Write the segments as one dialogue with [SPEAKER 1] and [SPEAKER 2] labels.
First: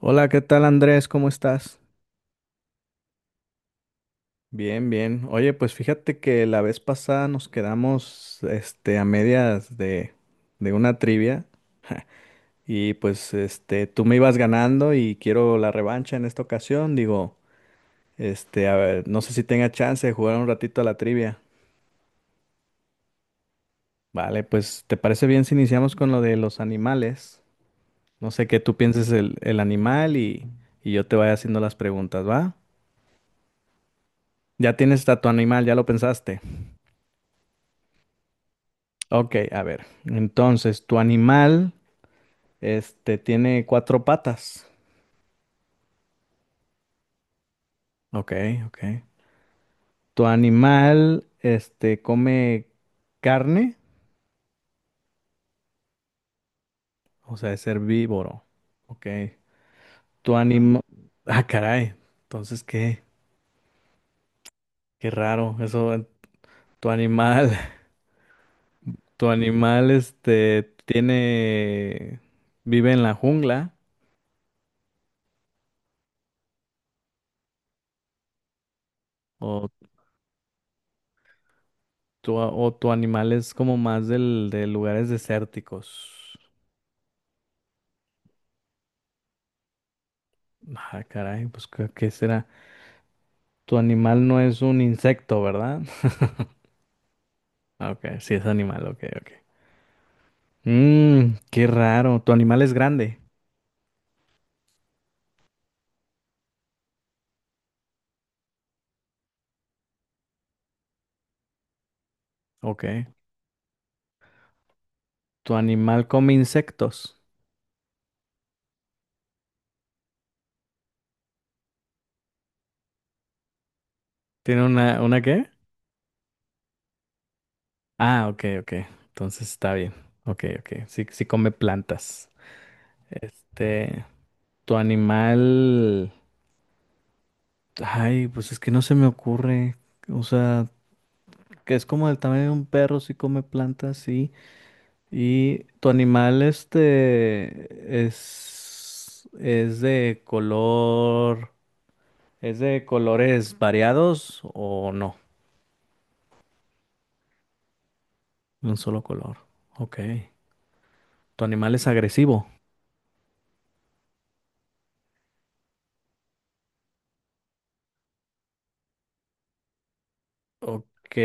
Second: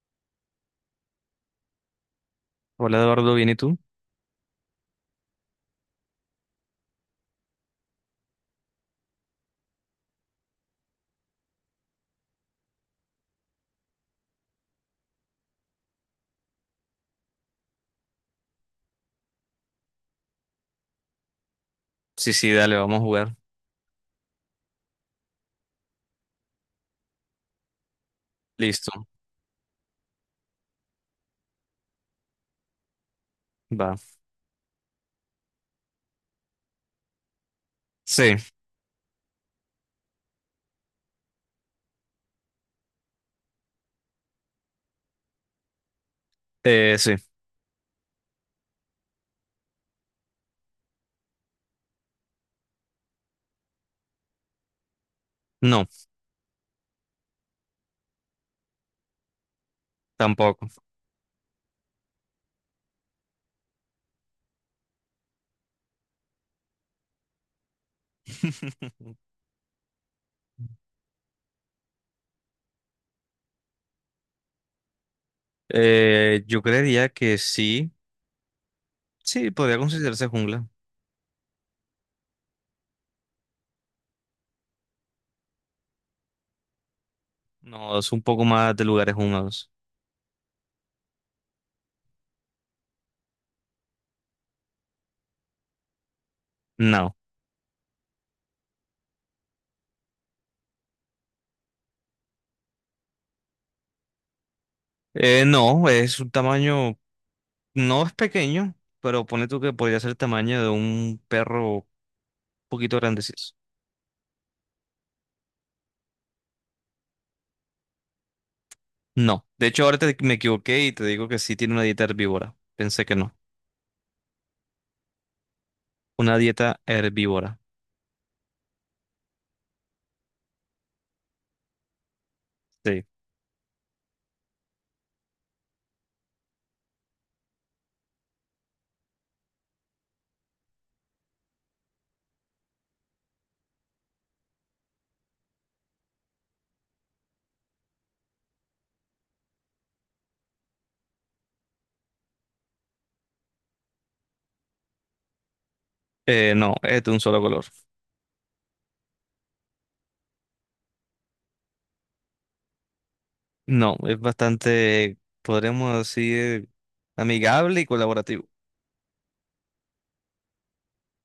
[SPEAKER 1] Hola, ¿qué tal Andrés? ¿Cómo estás?
[SPEAKER 2] Hola Eduardo, ¿bien y tú?
[SPEAKER 1] Bien, bien. Oye, pues fíjate que la vez pasada nos quedamos, a medias de una trivia. Y pues, tú me ibas ganando y quiero la revancha en esta ocasión. Digo, a ver, no sé si tenga chance de jugar un ratito a la trivia.
[SPEAKER 2] Sí, sí, dale, vamos a jugar.
[SPEAKER 1] Vale, pues, ¿te parece bien si iniciamos con lo de los animales? No sé qué tú
[SPEAKER 2] Listo,
[SPEAKER 1] pienses el animal y, yo te vaya haciendo las preguntas, ¿va?
[SPEAKER 2] va.
[SPEAKER 1] Ya tienes a tu animal, ya lo pensaste.
[SPEAKER 2] Sí,
[SPEAKER 1] Ok, a ver. Entonces, tu animal, tiene cuatro patas.
[SPEAKER 2] sí.
[SPEAKER 1] Ok, ok. Tu animal, come carne,
[SPEAKER 2] No,
[SPEAKER 1] o sea, es herbívoro. Ok. Tu
[SPEAKER 2] tampoco.
[SPEAKER 1] animal... Ah, caray. Entonces, ¿qué? Qué raro. Eso, tu animal, tu animal, tiene... vive en la jungla,
[SPEAKER 2] Yo creería que sí. Sí,
[SPEAKER 1] o
[SPEAKER 2] podría considerarse jungla.
[SPEAKER 1] o tu animal es como más de lugares desérticos.
[SPEAKER 2] No, es un poco más de lugares húmedos.
[SPEAKER 1] Ah, caray, pues ¿qué será? Tu animal no es un insecto, ¿verdad?
[SPEAKER 2] No.
[SPEAKER 1] Ah, ok, sí es animal, ok, ok. Qué raro. Tu animal es grande.
[SPEAKER 2] No, es un tamaño, no es pequeño, pero pone tú que podría ser el tamaño de un perro un
[SPEAKER 1] Ok.
[SPEAKER 2] poquito grandecito.
[SPEAKER 1] Tu animal come insectos.
[SPEAKER 2] No. De hecho, ahora me equivoqué y te digo que sí tiene una dieta herbívora. Pensé que no.
[SPEAKER 1] ¿Tiene una qué?
[SPEAKER 2] Una dieta herbívora.
[SPEAKER 1] Ah, ok, ok. Entonces está bien. Ok, ok. Sí, sí come plantas.
[SPEAKER 2] Sí.
[SPEAKER 1] Este, Tu animal. Ay, pues es que no se me ocurre. O sea, que es como el tamaño de un perro, sí come plantas, sí. ¿Y tu animal es es de colores variados o no?
[SPEAKER 2] No, es de un solo color.
[SPEAKER 1] Un solo color. Ok. ¿Tu animal es agresivo?
[SPEAKER 2] No, es bastante, podríamos decir, amigable y colaborativo.
[SPEAKER 1] Ok.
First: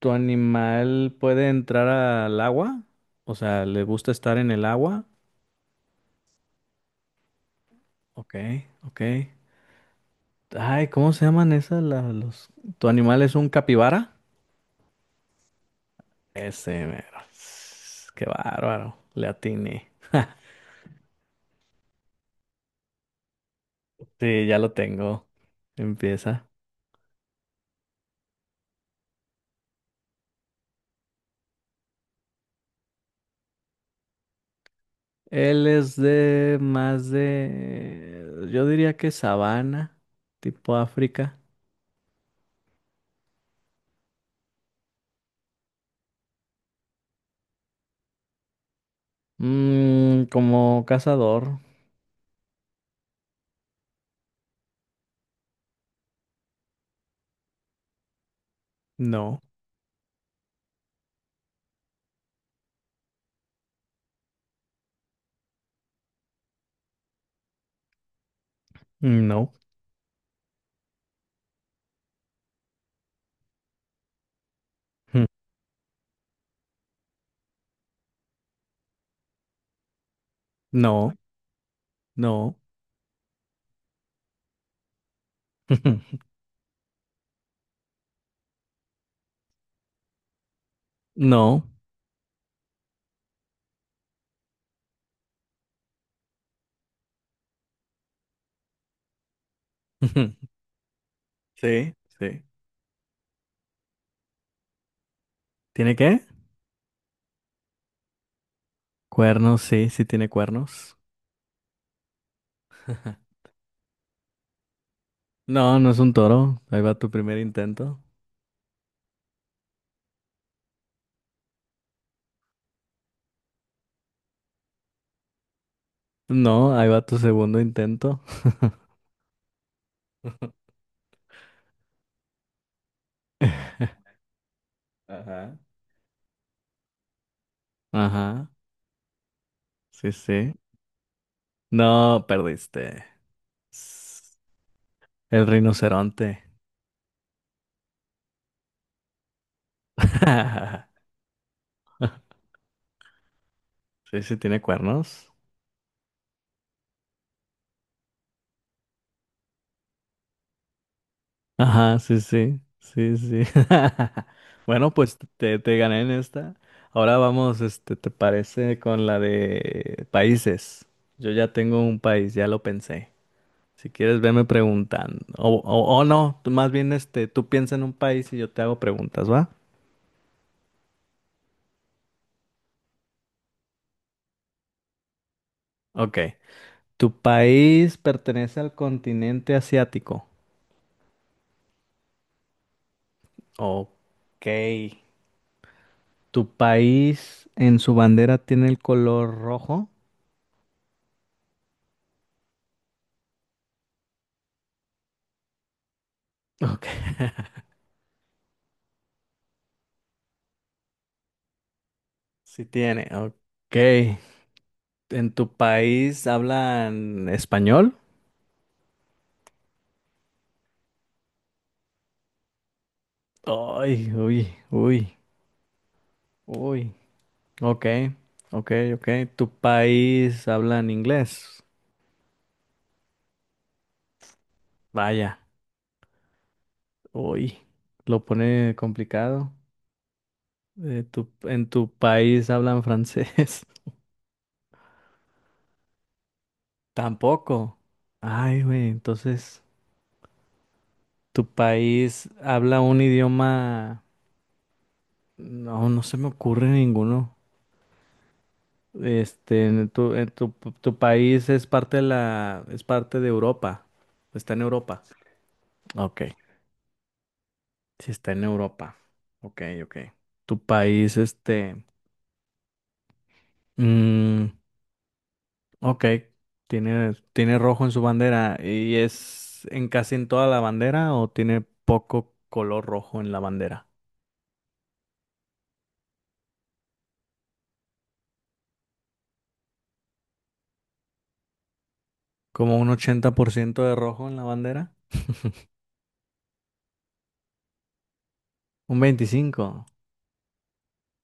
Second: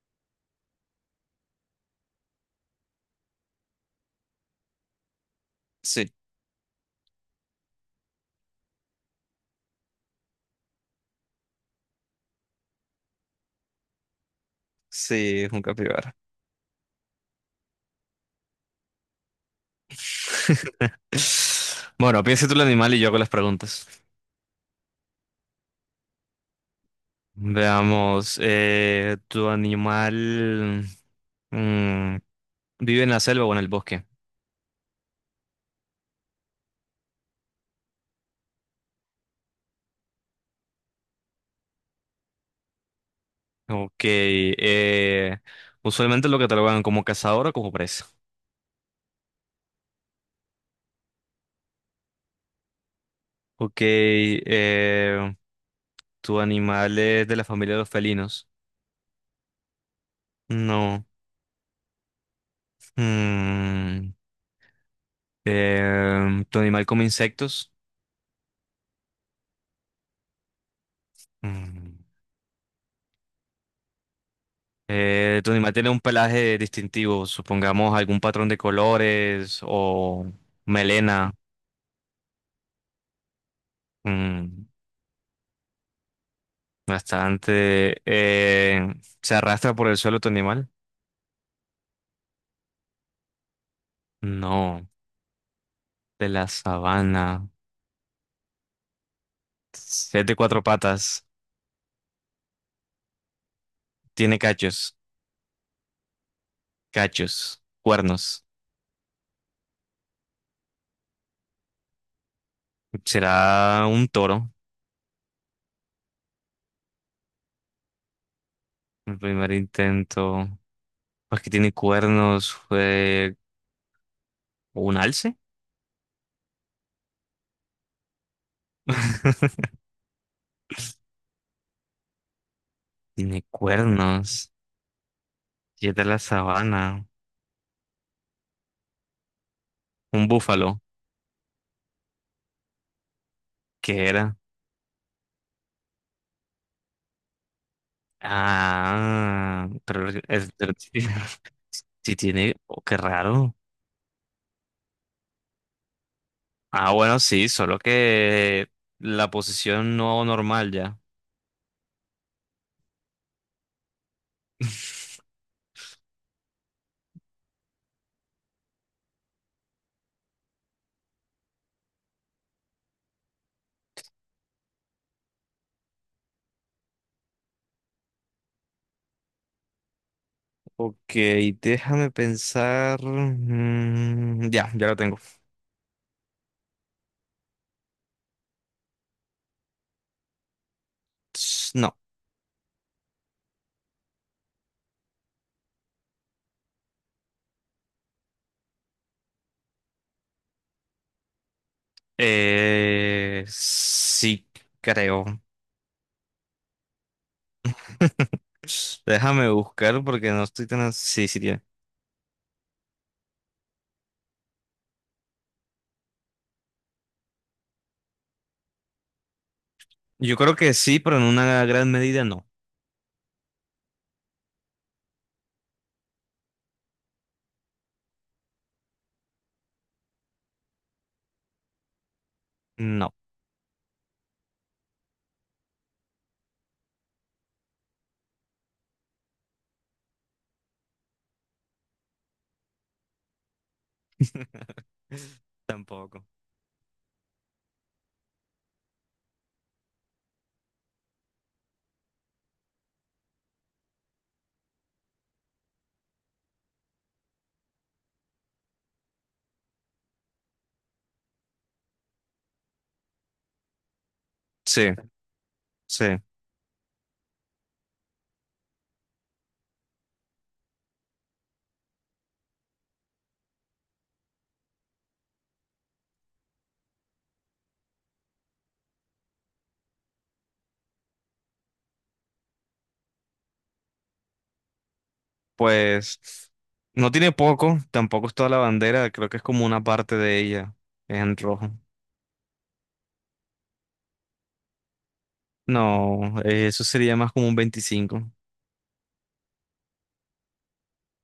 [SPEAKER 1] ¿Tu animal puede entrar al agua? O sea, ¿le gusta estar en el agua?
[SPEAKER 2] Sí,
[SPEAKER 1] Ok, ok. Ay, ¿cómo se llaman esas? Los... ¿Tu animal es un capibara?
[SPEAKER 2] sí, es un capibara.
[SPEAKER 1] Ese, mero. Qué bárbaro. Le atiné.
[SPEAKER 2] Bueno, piensa tú el animal y yo hago las preguntas.
[SPEAKER 1] Sí, ya lo tengo. Empieza.
[SPEAKER 2] Veamos, ¿tu animal mm, vive en la selva o en el bosque?
[SPEAKER 1] Él es de más de, yo diría que sabana, tipo África.
[SPEAKER 2] Ok, usualmente lo catalogan como cazador o como presa.
[SPEAKER 1] Como cazador.
[SPEAKER 2] Ok, ¿tu animal es de la familia de los felinos?
[SPEAKER 1] No,
[SPEAKER 2] No. Mm, ¿Tu animal come insectos?
[SPEAKER 1] no,
[SPEAKER 2] Mm. ¿Tu animal tiene un pelaje distintivo? Supongamos algún patrón de colores o
[SPEAKER 1] no,
[SPEAKER 2] melena.
[SPEAKER 1] no,
[SPEAKER 2] Mm, Bastante. ¿Se arrastra por el suelo tu animal?
[SPEAKER 1] no.
[SPEAKER 2] No. De la sabana. Es de cuatro patas.
[SPEAKER 1] Sí, sí.
[SPEAKER 2] Tiene cachos.
[SPEAKER 1] ¿Tiene qué?
[SPEAKER 2] Cachos. Cuernos.
[SPEAKER 1] Cuernos, sí, sí tiene cuernos.
[SPEAKER 2] ¿Será un toro?
[SPEAKER 1] No, no es un toro. Ahí va tu primer intento.
[SPEAKER 2] El primer intento. Pues que tiene cuernos, fue un alce.
[SPEAKER 1] No, ahí va tu segundo intento.
[SPEAKER 2] Tiene cuernos.
[SPEAKER 1] Ajá.
[SPEAKER 2] Y es de la sabana.
[SPEAKER 1] Ajá, sí,
[SPEAKER 2] Un
[SPEAKER 1] sí.
[SPEAKER 2] búfalo.
[SPEAKER 1] No, perdiste.
[SPEAKER 2] ¿Qué era?
[SPEAKER 1] S- El rinoceronte.
[SPEAKER 2] Ah, pero es, pero sí sí tiene. Oh, qué raro.
[SPEAKER 1] Sí, sí, tiene cuernos.
[SPEAKER 2] Ah, bueno, sí, solo que la posición no normal ya.
[SPEAKER 1] Ajá, sí, sí, sí, sí. Bueno, pues te gané en esta. Ahora vamos, ¿te parece con la de países? Yo ya tengo un país, ya lo pensé. Si quieres, veme preguntando. O no, tú más bien, tú piensa en un país y yo te hago preguntas, ¿va?
[SPEAKER 2] Ok, déjame pensar. Ya, ya lo tengo.
[SPEAKER 1] Ok. ¿Tu país pertenece al continente asiático?
[SPEAKER 2] No.
[SPEAKER 1] Ok. ¿Tu país en su bandera tiene el color rojo?
[SPEAKER 2] Sí, creo.
[SPEAKER 1] Ok.
[SPEAKER 2] Déjame buscar porque no estoy tan... Sí, sí, tiene.
[SPEAKER 1] Sí tiene. Ok. ¿En tu país hablan español?
[SPEAKER 2] Yo creo que sí, pero en una gran medida no.
[SPEAKER 1] Ay, uy, uy, uy. Ok. Ok, ok. ¿Tu país hablan inglés?
[SPEAKER 2] No.
[SPEAKER 1] Vaya. Uy. Lo pone complicado. ¿En tu país hablan francés?
[SPEAKER 2] Tampoco.
[SPEAKER 1] Tampoco. Ay, güey. Entonces. ¿Tu país habla un idioma? No, no se me ocurre ninguno. Este, en tu, en tu, tu país es parte de Europa. Está en
[SPEAKER 2] Sí,
[SPEAKER 1] Europa.
[SPEAKER 2] sí.
[SPEAKER 1] Ok, sí está en Europa. Ok, ok. Tu país, mm, ok, tiene rojo en su bandera y es en casi en toda la bandera o tiene poco color rojo en la bandera.
[SPEAKER 2] Pues no tiene poco, tampoco es toda la bandera, creo que es como una parte de ella en rojo.
[SPEAKER 1] Como un 80% de rojo en la bandera.
[SPEAKER 2] No, eso sería más como un 25.
[SPEAKER 1] Un 25.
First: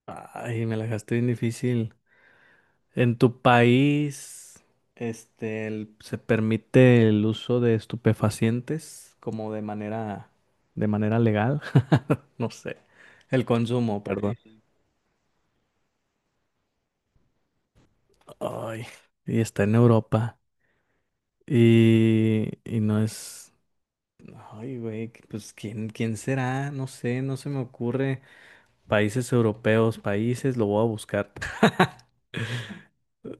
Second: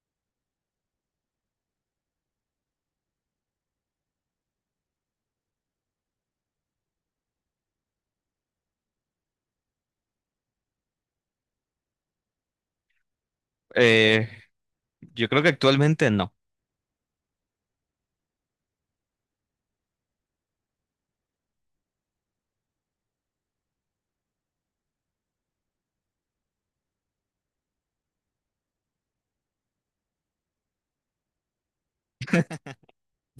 [SPEAKER 1] Ay, me la dejaste bien difícil. ¿En tu país, se permite el uso de estupefacientes como de manera legal? No sé. El consumo,
[SPEAKER 2] Eh,
[SPEAKER 1] perdón.
[SPEAKER 2] yo creo que actualmente no.
[SPEAKER 1] Ay, y está en Europa. Y, no es. Ay, güey, pues ¿quién será? No sé, no se me ocurre. Países europeos, países, lo voy a buscar.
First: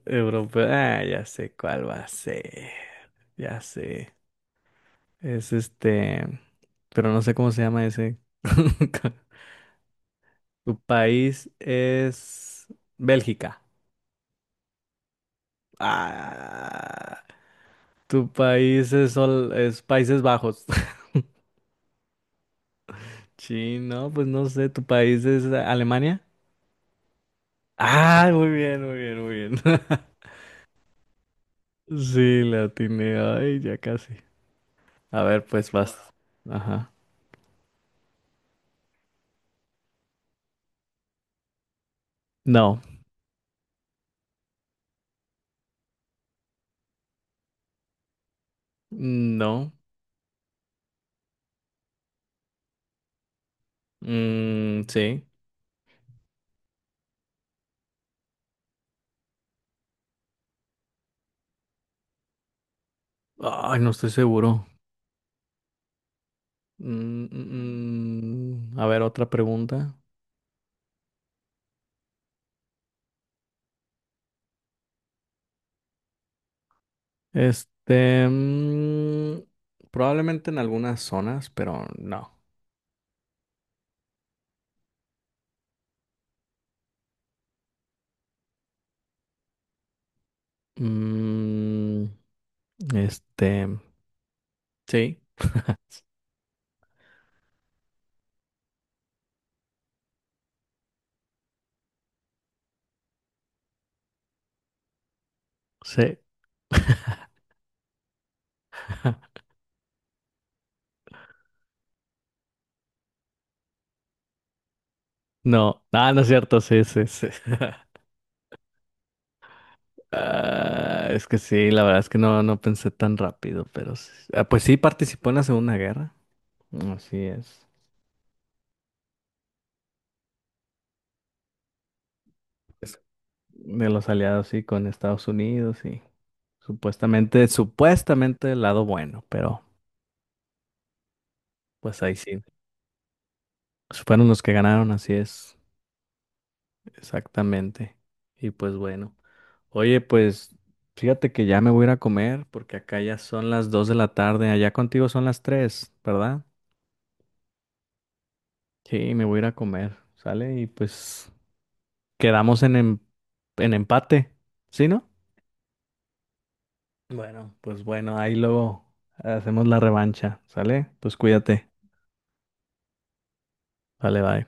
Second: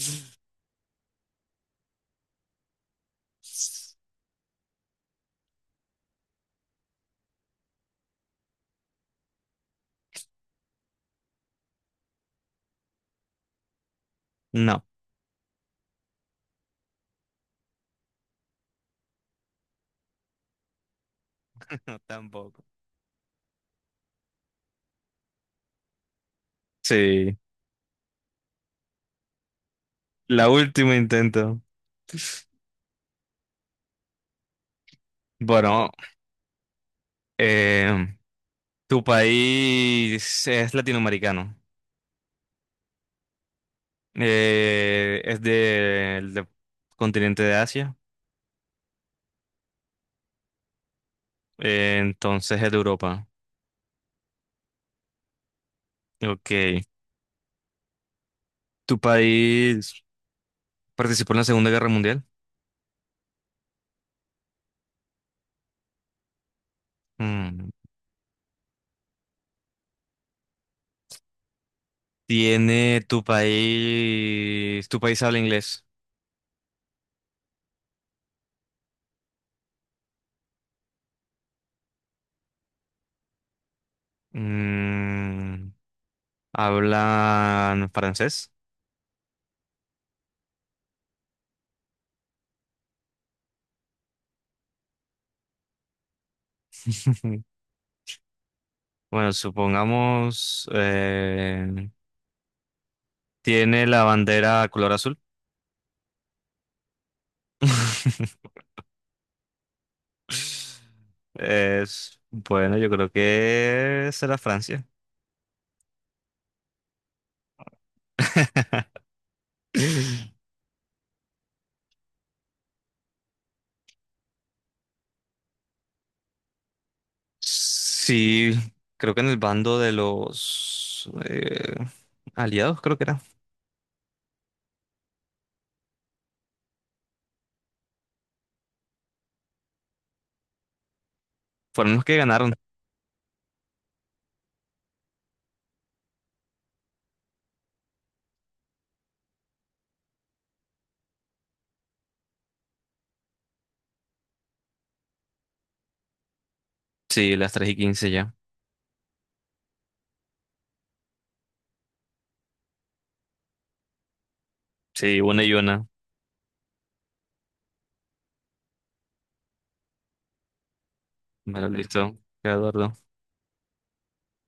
[SPEAKER 1] Europeo, ah, ya sé cuál va a ser. Ya sé. Es este, pero no sé cómo se llama ese. Tu país es Bélgica.
[SPEAKER 2] No,
[SPEAKER 1] Ah, tu país es Países Bajos.
[SPEAKER 2] tampoco.
[SPEAKER 1] Sí, no, pues no sé, tu país es Alemania.
[SPEAKER 2] Sí,
[SPEAKER 1] Ah, muy bien, muy bien, muy bien.
[SPEAKER 2] la última intento.
[SPEAKER 1] Sí, la atiné. Ay, ya casi. A ver, pues
[SPEAKER 2] Bueno,
[SPEAKER 1] vas. Ajá.
[SPEAKER 2] Eh, tu país es latinoamericano.
[SPEAKER 1] No,
[SPEAKER 2] Es del continente de Asia.
[SPEAKER 1] no.
[SPEAKER 2] Entonces es de Europa.
[SPEAKER 1] Sí.
[SPEAKER 2] Ok. ¿Tu país participó en la Segunda Guerra Mundial?
[SPEAKER 1] Ay, no estoy seguro. Mm,
[SPEAKER 2] Mm.
[SPEAKER 1] mm, mm. A ver, otra pregunta.
[SPEAKER 2] ¿Tu país habla inglés?
[SPEAKER 1] Este, mm, Probablemente en algunas zonas, pero no.
[SPEAKER 2] Mm, ¿Hablan francés?
[SPEAKER 1] Mm, este, sí,
[SPEAKER 2] Bueno, supongamos... ¿Tiene la bandera color azul?
[SPEAKER 1] sí.
[SPEAKER 2] Es, bueno, yo creo que será Francia.
[SPEAKER 1] No, ah, no es cierto, sí, sí, sí. Ah, es que sí, la verdad es que no, no pensé tan rápido, pero sí. Ah, pues sí participó en la Segunda Guerra. Así es.
[SPEAKER 2] Sí, creo que en el bando de los aliados, creo
[SPEAKER 1] Es-
[SPEAKER 2] que era.
[SPEAKER 1] De los aliados, sí, con Estados Unidos, sí. Supuestamente el lado bueno, pero
[SPEAKER 2] Fueron
[SPEAKER 1] pues
[SPEAKER 2] los
[SPEAKER 1] ahí
[SPEAKER 2] que
[SPEAKER 1] sí.
[SPEAKER 2] ganaron.
[SPEAKER 1] Pues, fueron los que ganaron, así es. Exactamente. Y pues bueno. Oye, pues fíjate que ya me voy a ir a comer porque acá ya son las 2 de la tarde. Allá contigo son las 3, ¿verdad?
[SPEAKER 2] Sí, las 3:15 ya.
[SPEAKER 1] Sí, me voy a ir a comer, ¿sale? Y pues quedamos en empate, ¿sí, no?
[SPEAKER 2] Sí, 1-1.
[SPEAKER 1] Bueno, pues bueno, ahí luego hacemos la revancha, ¿sale? Pues
[SPEAKER 2] Bueno,
[SPEAKER 1] cuídate.
[SPEAKER 2] listo. Eduardo.
[SPEAKER 1] Vale, bye.